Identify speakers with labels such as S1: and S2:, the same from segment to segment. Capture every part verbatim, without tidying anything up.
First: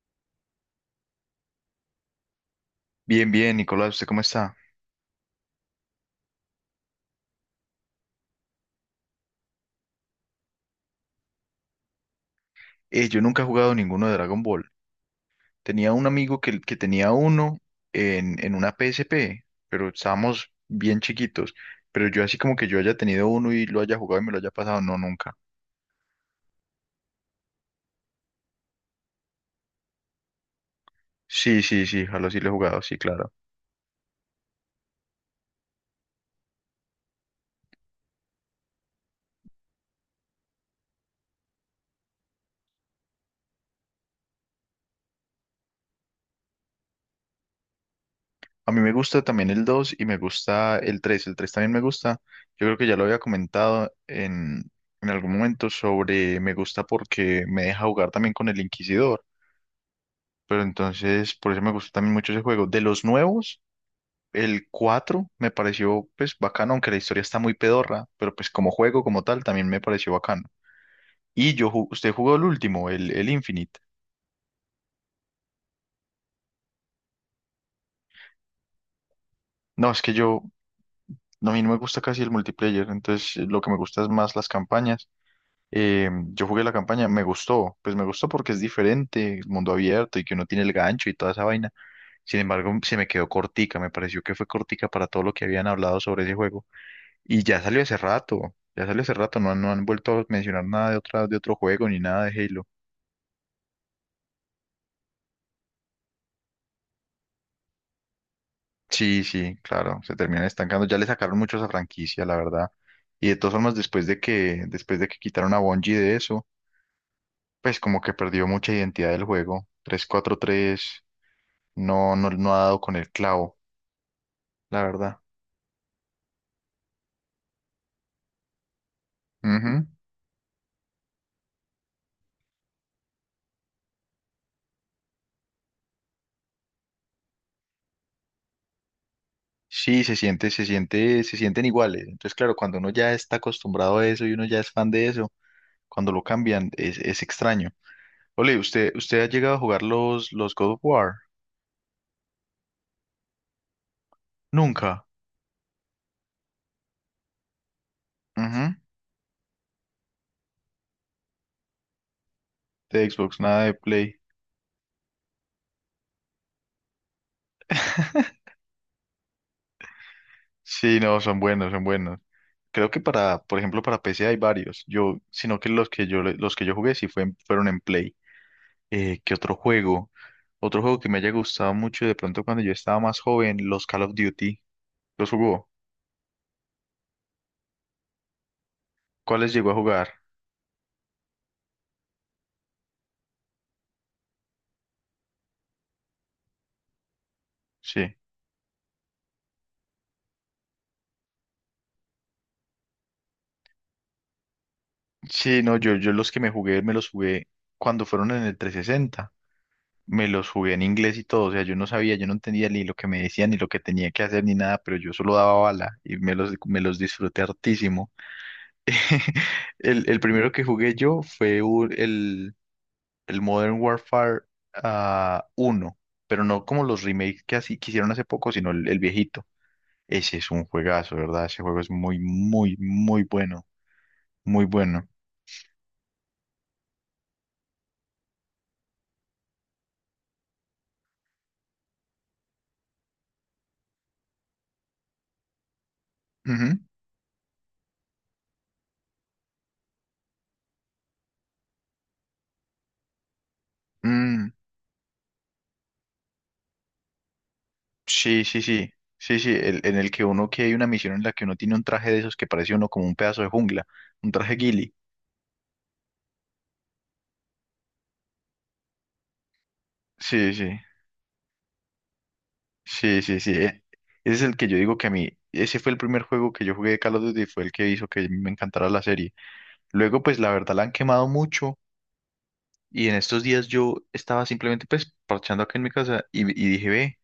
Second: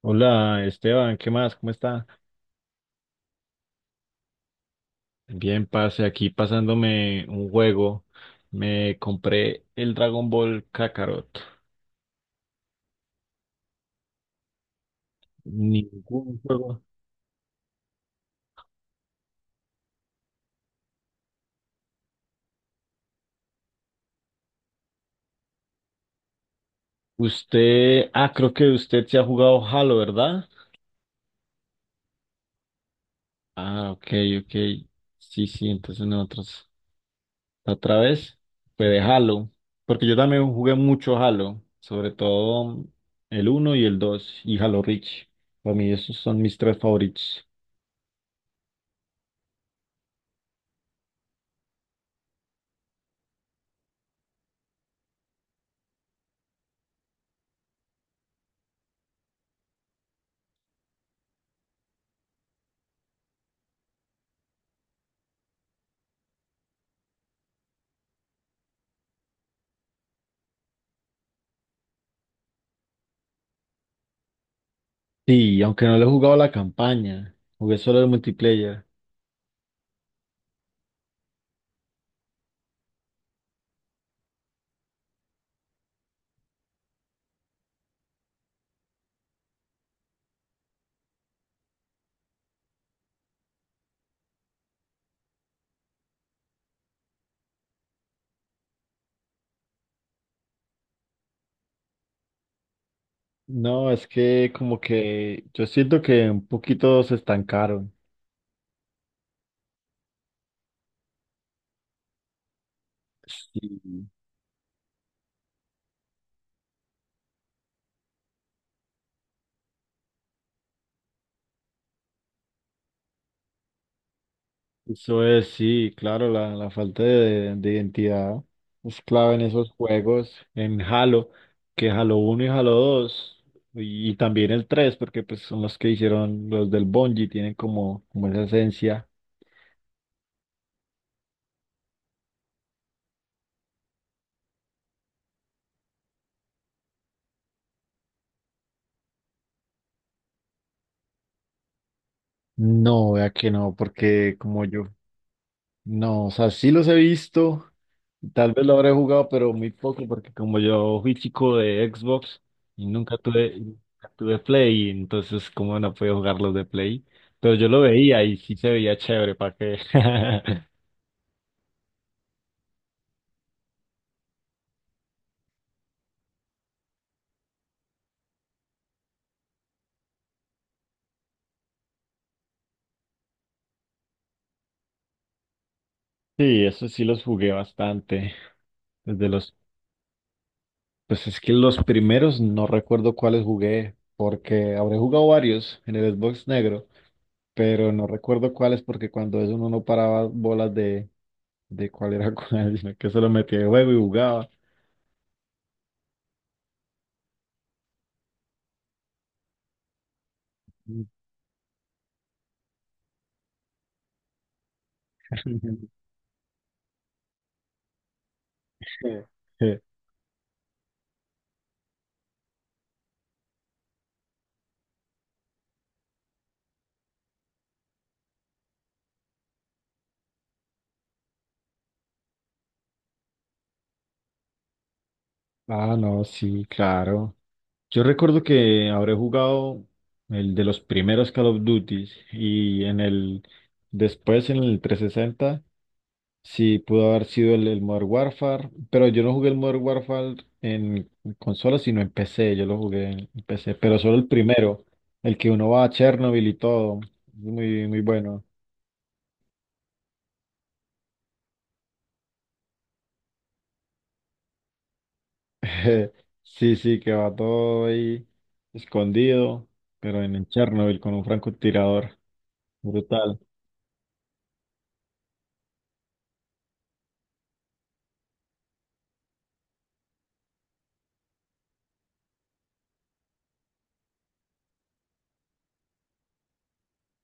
S1: Hola Esteban, ¿qué más? ¿Cómo está?
S2: Bien, bien, Nicolás, ¿usted cómo está?
S1: Bien, pase aquí pasándome un juego. Me compré el Dragon Ball Kakarot.
S2: Eh, yo nunca he jugado ninguno de Dragon Ball. Tenía un
S1: Ningún
S2: amigo que, que
S1: juego.
S2: tenía uno en, en una P S P, pero estábamos bien chiquitos. Pero yo así como que yo haya tenido uno y lo haya jugado y me lo haya pasado, no, nunca.
S1: Usted, ah, creo que usted se ha jugado Halo, ¿verdad?
S2: Sí, sí, sí, Halo sí lo he jugado, sí, claro.
S1: Ah, ok, ok. Sí, sí, entonces nosotros la otra vez fue de Halo. Porque yo también jugué mucho Halo, sobre todo el uno y el dos y Halo Reach. Para mí esos son mis tres favoritos.
S2: A mí me gusta también el dos y me gusta el tres. El tres también me gusta. Yo creo que ya lo había comentado en, en algún momento sobre me gusta porque me deja jugar también con el Inquisidor. Pero entonces, por eso me gusta también mucho ese juego. De los nuevos, el cuatro me pareció pues bacano, aunque la historia está muy pedorra, pero pues como juego como tal también me pareció bacano. Y yo, ju- usted jugó el último, el, el Infinite.
S1: Sí, aunque no le he jugado la campaña, jugué solo el multiplayer.
S2: No, es que yo, no, a mí no me gusta casi el multiplayer, entonces eh, lo que me gusta es más las campañas. Eh, yo jugué la campaña, me gustó, pues me gustó porque es diferente, el mundo abierto y que uno tiene el gancho y toda esa vaina. Sin embargo, se me quedó cortica, me pareció que fue cortica para todo lo que habían hablado sobre ese juego. Y ya salió hace rato, ya salió hace rato, no, han- no han vuelto a mencionar nada de otra, de otro juego ni nada de Halo.
S1: No, es que como que yo siento que un poquito se estancaron.
S2: Sí, sí, claro, se terminan estancando. Ya le sacaron mucho a esa franquicia, la verdad. Y de todas formas,
S1: Sí,
S2: después de que, después de que quitaron a Bungie de eso, pues como que perdió mucha identidad del juego. Tres cuatro tres, no, no, no ha dado con el clavo, la verdad.
S1: eso es, sí, claro, la, la falta de, de identidad es clave en esos
S2: Ujú.
S1: juegos, en Halo, que Halo uno y Halo dos y, y también el tres, porque pues son los que hicieron los del Bungie, tienen como, como esa esencia.
S2: Sí, se siente, se siente, se sienten iguales. Entonces, claro, cuando uno ya está acostumbrado a eso y uno ya es fan de eso, cuando lo cambian, es, es extraño. Ole, ¿usted, usted ha llegado a jugar los, los God of War?
S1: No, vea que no, porque como yo.
S2: Nunca.
S1: No, o sea, sí los he visto, tal vez lo
S2: Ujú.
S1: habré jugado, pero muy poco, porque como yo fui chico de Xbox y
S2: De
S1: nunca
S2: Xbox,
S1: tuve,
S2: nada de
S1: nunca
S2: Play.
S1: tuve Play, entonces como no podía jugar los de Play, pero yo lo veía y sí se veía chévere, ¿para qué?
S2: Sí, no, son buenos, son buenos. Creo que para, por ejemplo, para P C hay varios. Yo, sino que los que yo le- los que yo jugué sí fue en- fueron en Play. Eh, ¿qué otro juego? Otro juego que me haya gustado mucho de pronto cuando yo estaba más joven, los Call of Duty. ¿Los jugó?
S1: Sí, eso sí los jugué bastante, desde
S2: ¿Cuáles
S1: los.
S2: llegó a jugar?
S1: Pues es que los primeros no recuerdo cuáles jugué, porque habré jugado varios en el Xbox negro, pero no
S2: Sí.
S1: recuerdo cuáles porque cuando eso uno no paraba bolas de, de cuál era cuál, sino que se lo metía de juego y jugaba.
S2: Sí, no, yo, yo los que me jugué, me los jugué cuando fueron en el trescientos sesenta. Me los jugué en inglés y todo, o sea, yo no sabía, yo no entendía ni lo que me decían, ni lo que tenía que hacer, ni nada, pero yo solo daba bala y me los, me los disfruté hartísimo.
S1: Eh,
S2: El, el primero que jugué yo fue un- el, el Modern Warfare ah, uno, pero no como los remakes que así que hicieron hace poco, sino el, el viejito. Ese es un juegazo, ¿verdad? Ese juego es muy, muy, muy bueno, muy bueno.
S1: ah, no, sí, claro. Yo recuerdo que habré jugado el de los primeros Call of Duty y en el después en el trescientos sesenta. Sí,
S2: Ujú.
S1: pudo haber sido el, el Modern Warfare, pero yo no jugué el Modern Warfare en consola, sino en P C, yo lo jugué en en P C, pero solo el
S2: Mm,
S1: primero, el que uno va a Chernobyl y todo, es muy, muy
S2: sí,
S1: bueno.
S2: sí, sí, sí, sí, el- en el que uno, que hay una misión en la que uno tiene un traje de esos que parece uno como un pedazo de jungla, un traje ghillie.
S1: Sí, sí, que va todo ahí escondido, pero en el
S2: Sí, sí,
S1: Chernobyl con un francotirador,
S2: sí, sí,
S1: brutal.
S2: sí. e- Ese es el que yo digo que a mí, ese fue el primer juego que yo jugué de Call of Duty, fue el que hizo que me encantara la serie. Luego, pues la verdad la han quemado mucho y en estos días yo estaba simplemente pues parchando acá en mi casa y, y dije, ve.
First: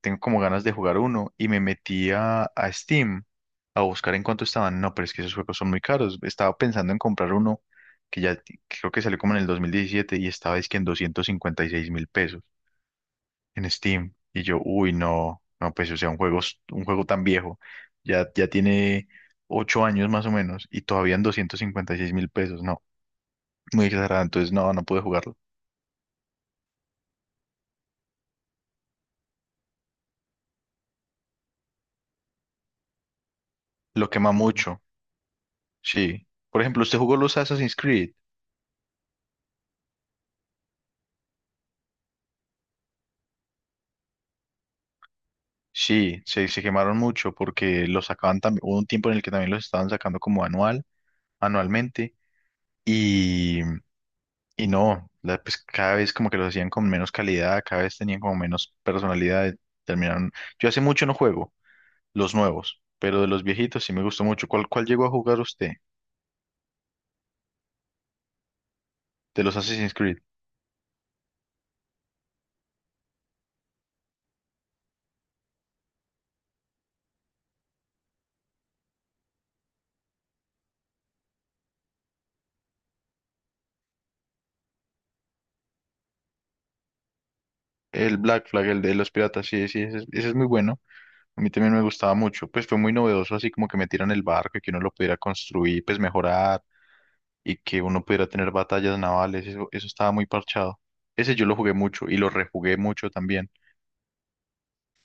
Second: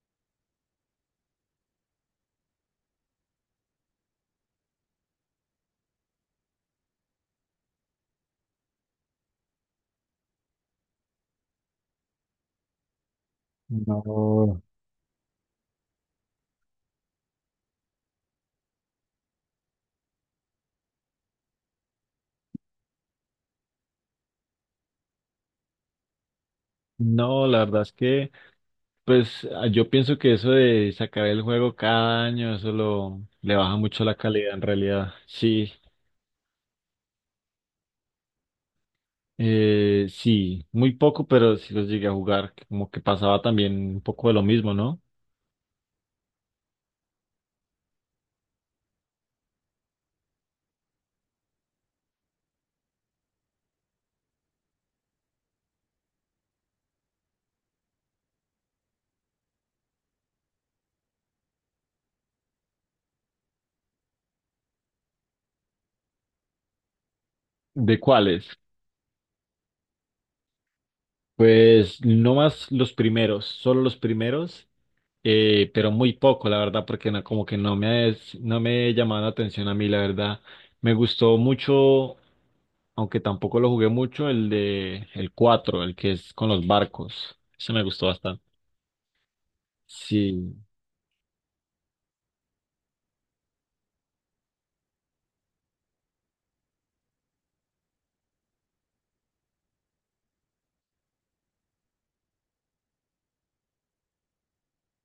S2: Tengo como ganas de jugar uno y me metí a, a Steam a buscar en cuánto estaban. No, pero es que esos juegos son muy caros. Estaba pensando en comprar uno que ya t- creo que salió como en el dos mil diecisiete y estaba es que en doscientos cincuenta y seis mil pesos en Steam. Y yo,
S1: No.
S2: uy, no, no, pues o sea, un juego, s- un juego tan viejo, ya, ya tiene ocho años más o menos y todavía en doscientos cincuenta y seis mil pesos. No, muy exagerado. Entonces, no, no pude jugarlo.
S1: No, la verdad es que, pues ah, yo pienso que eso de sacar el juego cada año, eso lo, le baja mucho
S2: Lo
S1: la
S2: quema
S1: calidad en
S2: mucho,
S1: realidad. Sí,
S2: sí. Por ejemplo, usted jugó los Assassin's Creed.
S1: eh, sí, muy poco, pero sí los llegué a jugar, que como que pasaba también un poco de lo mismo, ¿no?
S2: Sí, se, se quemaron mucho porque los sacaban también, hubo un tiempo en el que también los estaban sacando como anual, anualmente, y, y no, la- pues cada vez como que los hacían con menos calidad, cada vez tenían como menos personalidad, terminaron. Yo hace mucho no juego los nuevos, pero de los viejitos sí me gustó mucho. ¿Cuál, cuál llegó a jugar usted
S1: ¿De cuáles?
S2: de los Assassin's Creed?
S1: Pues no más los primeros, solo los primeros, eh, pero muy poco, la verdad, porque no, como que no me, es- no me llamaban la atención a mí, la verdad. Me gustó mucho, aunque tampoco lo jugué mucho, el de el cuatro el que es con los barcos. Ese me gustó
S2: El
S1: bastante.
S2: Black Flag, el de los piratas, sí, sí, ese, es ese es muy
S1: Sí,
S2: bueno. A mí también me gustaba mucho, pues fue muy novedoso, así como que metieran el barco y que uno lo pudiera construir, pues mejorar y que uno pudiera tener batallas navales, eso, eso estaba muy parchado. Ese yo lo jugué mucho y lo rejugué mucho también.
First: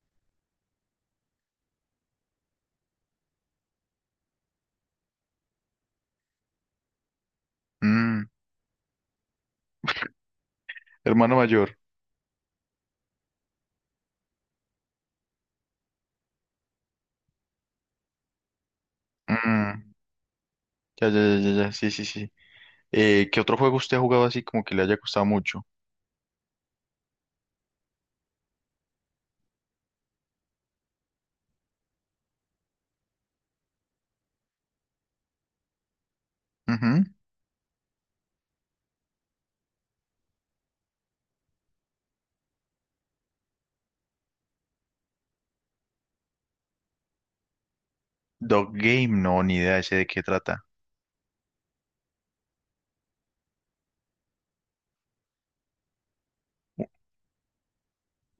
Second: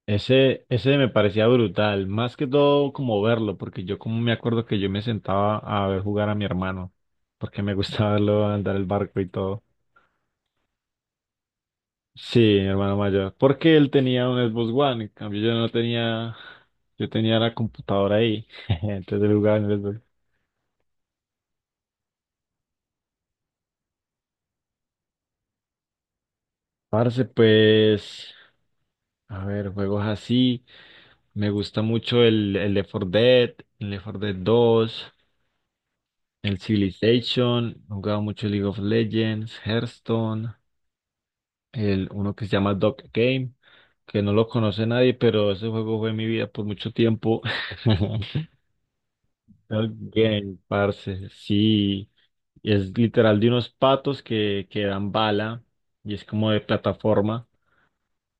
S1: ese, ese me parecía brutal, más que todo como verlo, porque yo como me acuerdo que yo me sentaba a ver jugar a mi hermano, porque me gustaba
S2: Mm,
S1: verlo andar el barco y todo.
S2: hermano mayor.
S1: Sí, mi hermano mayor, porque él tenía un Xbox One, en cambio yo no tenía, yo tenía la computadora ahí, entonces él jugaba en el
S2: Mm,
S1: Xbox.
S2: ya, ya, ya, ya, ya, sí, sí, sí. Eh, ¿qué otro juego usted ha jugado así como que le haya costado mucho?
S1: Parce, pues, a ver, juegos así. Me gusta mucho el, el Left four Dead, el Left four Dead two, el
S2: Ujú.
S1: Civilization, he jugado mucho League of Legends, Hearthstone, el uno que se llama Dog Game, que no lo conoce nadie, pero ese juego fue mi vida por mucho tiempo.
S2: Dog Game, no, ni idea
S1: Dog
S2: ese de qué
S1: Game,
S2: trata.
S1: parce, sí, es literal de unos patos que, que dan bala y es como de
S2: U-
S1: plataforma,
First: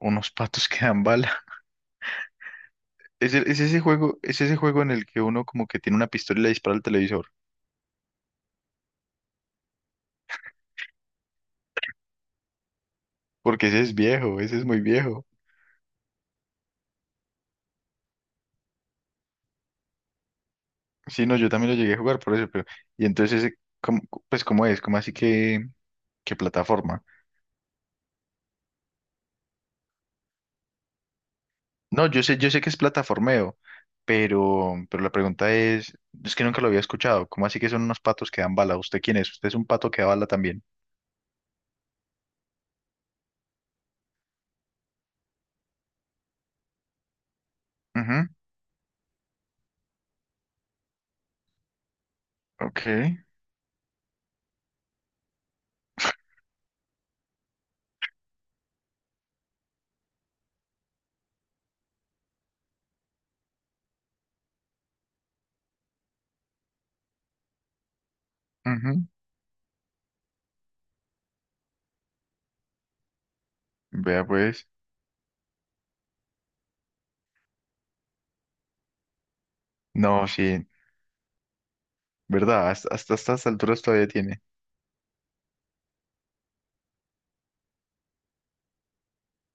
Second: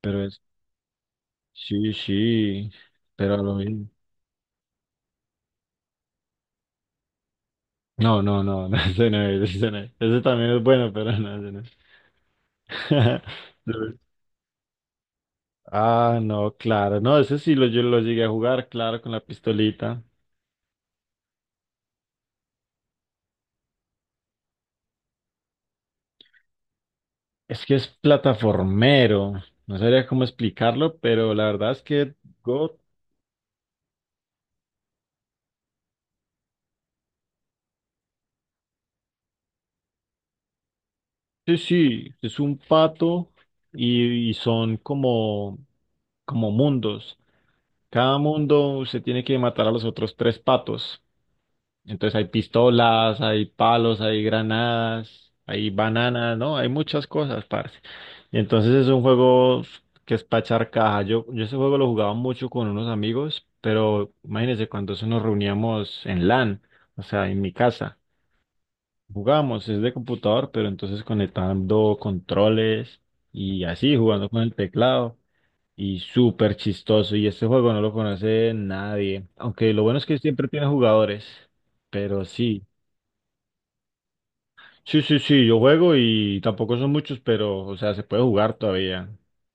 S1: pero es,
S2: patos que dan bala.
S1: sí, sí,
S2: Es,
S1: pero a
S2: el-
S1: lo
S2: es ese
S1: mismo.
S2: juego, Es ese juego en el que uno como que tiene una pistola y le dispara al televisor.
S1: No, no, no, no, ese no es, ese no es. Ese también es bueno, pero no, ese no es.
S2: Porque ese
S1: Lo-
S2: es viejo, ese es muy viejo.
S1: ah, no, claro, no, ese sí lo, yo lo llegué a jugar, claro, con la pistolita.
S2: Sí, no, yo también lo llegué a jugar por eso, pero... Y entonces, ese, ¿cómo- pues, ¿cómo es? ¿Cómo así que...? ¿Qué plataforma?
S1: Es que es plataformero, no sabría cómo explicarlo, pero la verdad es
S2: No,
S1: que
S2: yo sé, yo sé que
S1: God,
S2: es plataformeo, pero, pero la pregunta es, es que nunca lo había escuchado. ¿Cómo así que son unos patos que dan bala? ¿Usted quién es? ¿Usted es un pato que da bala también?
S1: sí, sí, es un pato y, y son como, como mundos. Cada
S2: Ujú,
S1: mundo se tiene que matar a los otros tres patos. Entonces hay
S2: ok,
S1: pistolas, hay palos, hay granadas, hay bananas, ¿no? Hay muchas cosas, parce. Y entonces es un juego que es para echar caja. Yo, yo ese juego lo jugaba mucho con unos amigos, pero imagínense cuando eso nos reuníamos en LAN, o sea, en mi casa.
S2: ujú.
S1: Jugábamos, es de computador, pero entonces conectando controles y así,
S2: Vea
S1: jugando con el
S2: pues.
S1: teclado. Y súper chistoso. Y este juego no lo conoce nadie. Aunque lo bueno es que
S2: No,
S1: siempre tiene
S2: sí,
S1: jugadores. Pero sí.
S2: ¿verdad? Hasta, hasta estas alturas todavía tiene.
S1: Sí, sí, sí, yo juego y tampoco son muchos, pero, o sea, se puede jugar todavía.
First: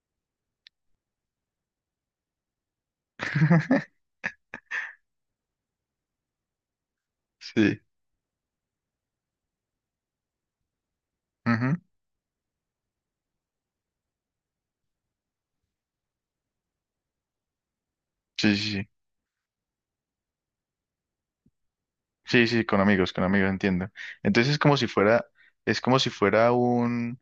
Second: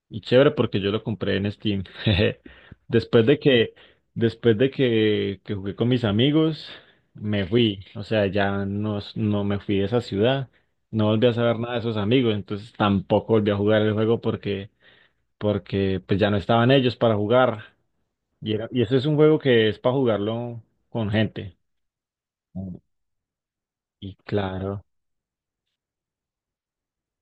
S1: Y chévere porque yo lo compré en Steam. Después de que, después de que, que jugué con mis amigos, me fui.
S2: Sí.
S1: O sea, ya no, no me fui de esa ciudad. No volví a saber nada
S2: Ujú,
S1: de esos amigos, entonces tampoco volví a jugar el juego porque, porque pues ya no estaban ellos para jugar. Y,
S2: sí,
S1: era-
S2: sí,
S1: y
S2: sí.
S1: ese es un juego que es para jugarlo con gente.
S2: Sí, sí, con amigos, con amigos, entiendo.
S1: Y
S2: Entonces es como
S1: claro.
S2: si fuera, es como si fuera un,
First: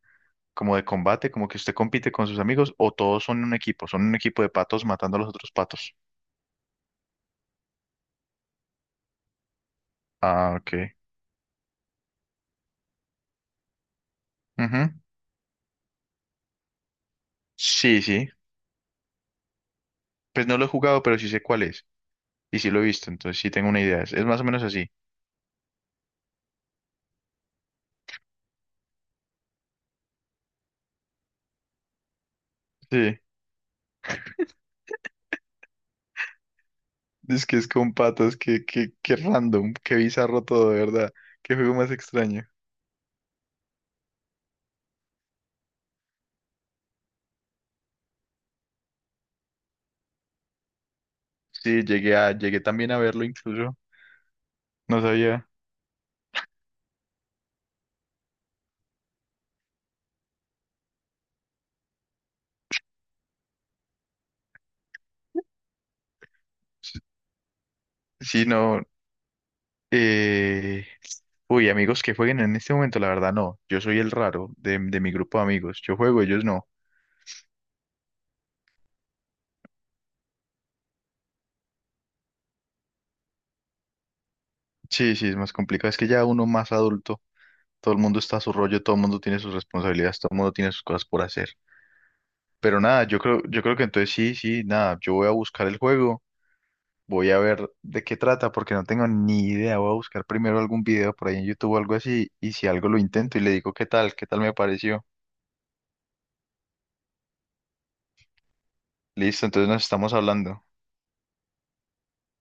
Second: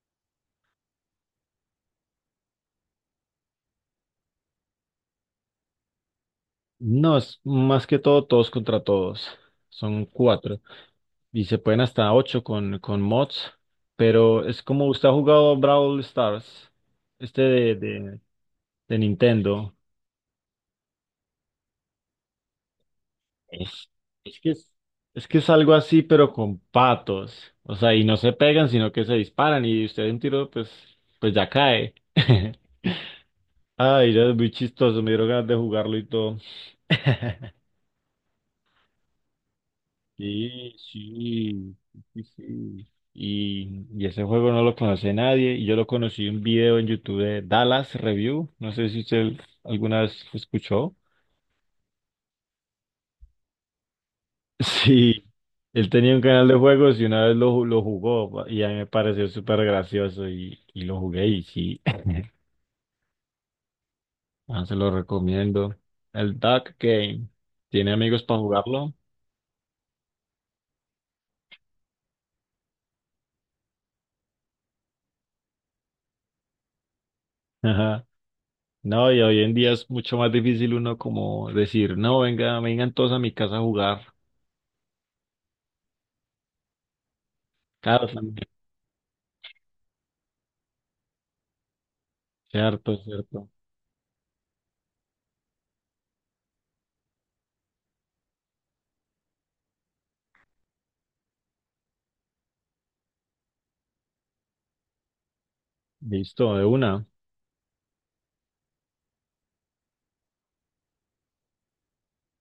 S2: como de combate, como que usted compite con sus amigos o todos son un equipo, son un equipo, de patos matando a los otros patos.
S1: No, es más que todo todos contra todos. Son
S2: Ah,
S1: cuatro.
S2: ok.
S1: Y se pueden hasta ocho con, con mods. Pero es como
S2: Ujú.
S1: usted ha jugado Brawl Stars, este de,
S2: Sí,
S1: de,
S2: sí.
S1: de Nintendo.
S2: Pues no lo he jugado, pero sí sé cuál es. Y sí lo he visto, entonces sí tengo una
S1: Es,
S2: idea. Es, es
S1: es
S2: más o
S1: que
S2: menos
S1: es,
S2: así.
S1: es que es algo así, pero con patos. O sea, y no se pegan, sino que se disparan. Y usted de un tiro, pues, pues ya cae.
S2: Sí.
S1: Ay, ya es muy chistoso. Me dieron ganas de jugarlo y todo.
S2: Es que es con patas, que que que random, qué bizarro todo,
S1: Sí,
S2: de verdad. Qué juego
S1: sí,
S2: más
S1: sí,
S2: extraño.
S1: sí. Y, y ese juego no lo conoce nadie. Y yo lo conocí en un video en YouTube de Dallas Review. No sé si usted alguna vez escuchó.
S2: Sí, llegué a, llegué también a verlo incluso. No
S1: Sí,
S2: sabía.
S1: él tenía un canal de juegos y una vez lo, ju- lo jugó y a mí me pareció súper gracioso y, y lo jugué y sí, ah, se lo recomiendo. El Duck Game, ¿tiene amigos para
S2: Sí, no.
S1: jugarlo?
S2: Eh... Uy, amigos que jueguen en este momento, la verdad no. Yo soy el raro de, de mi grupo de amigos. Yo juego, ellos no.
S1: Ajá. No, y hoy en día es mucho más difícil uno como decir, no, venga, vengan todos a mi casa a jugar.
S2: Sí, sí, es más complicado. Es que ya uno más adulto, todo el
S1: Claro,
S2: mundo está a
S1: también.
S2: su rollo, todo el mundo tiene sus responsabilidades, todo el mundo tiene sus cosas por hacer. Pero
S1: Cierto,
S2: nada, yo creo,
S1: cierto.
S2: yo creo que entonces sí, sí, nada, yo voy a buscar el juego, voy a ver de qué trata, porque no tengo ni idea, voy a buscar primero algún video por ahí en YouTube o algo así, y si algo lo intento y le digo qué tal, qué tal me pareció.
S1: Listo, de una.
S2: Listo, entonces nos estamos hablando.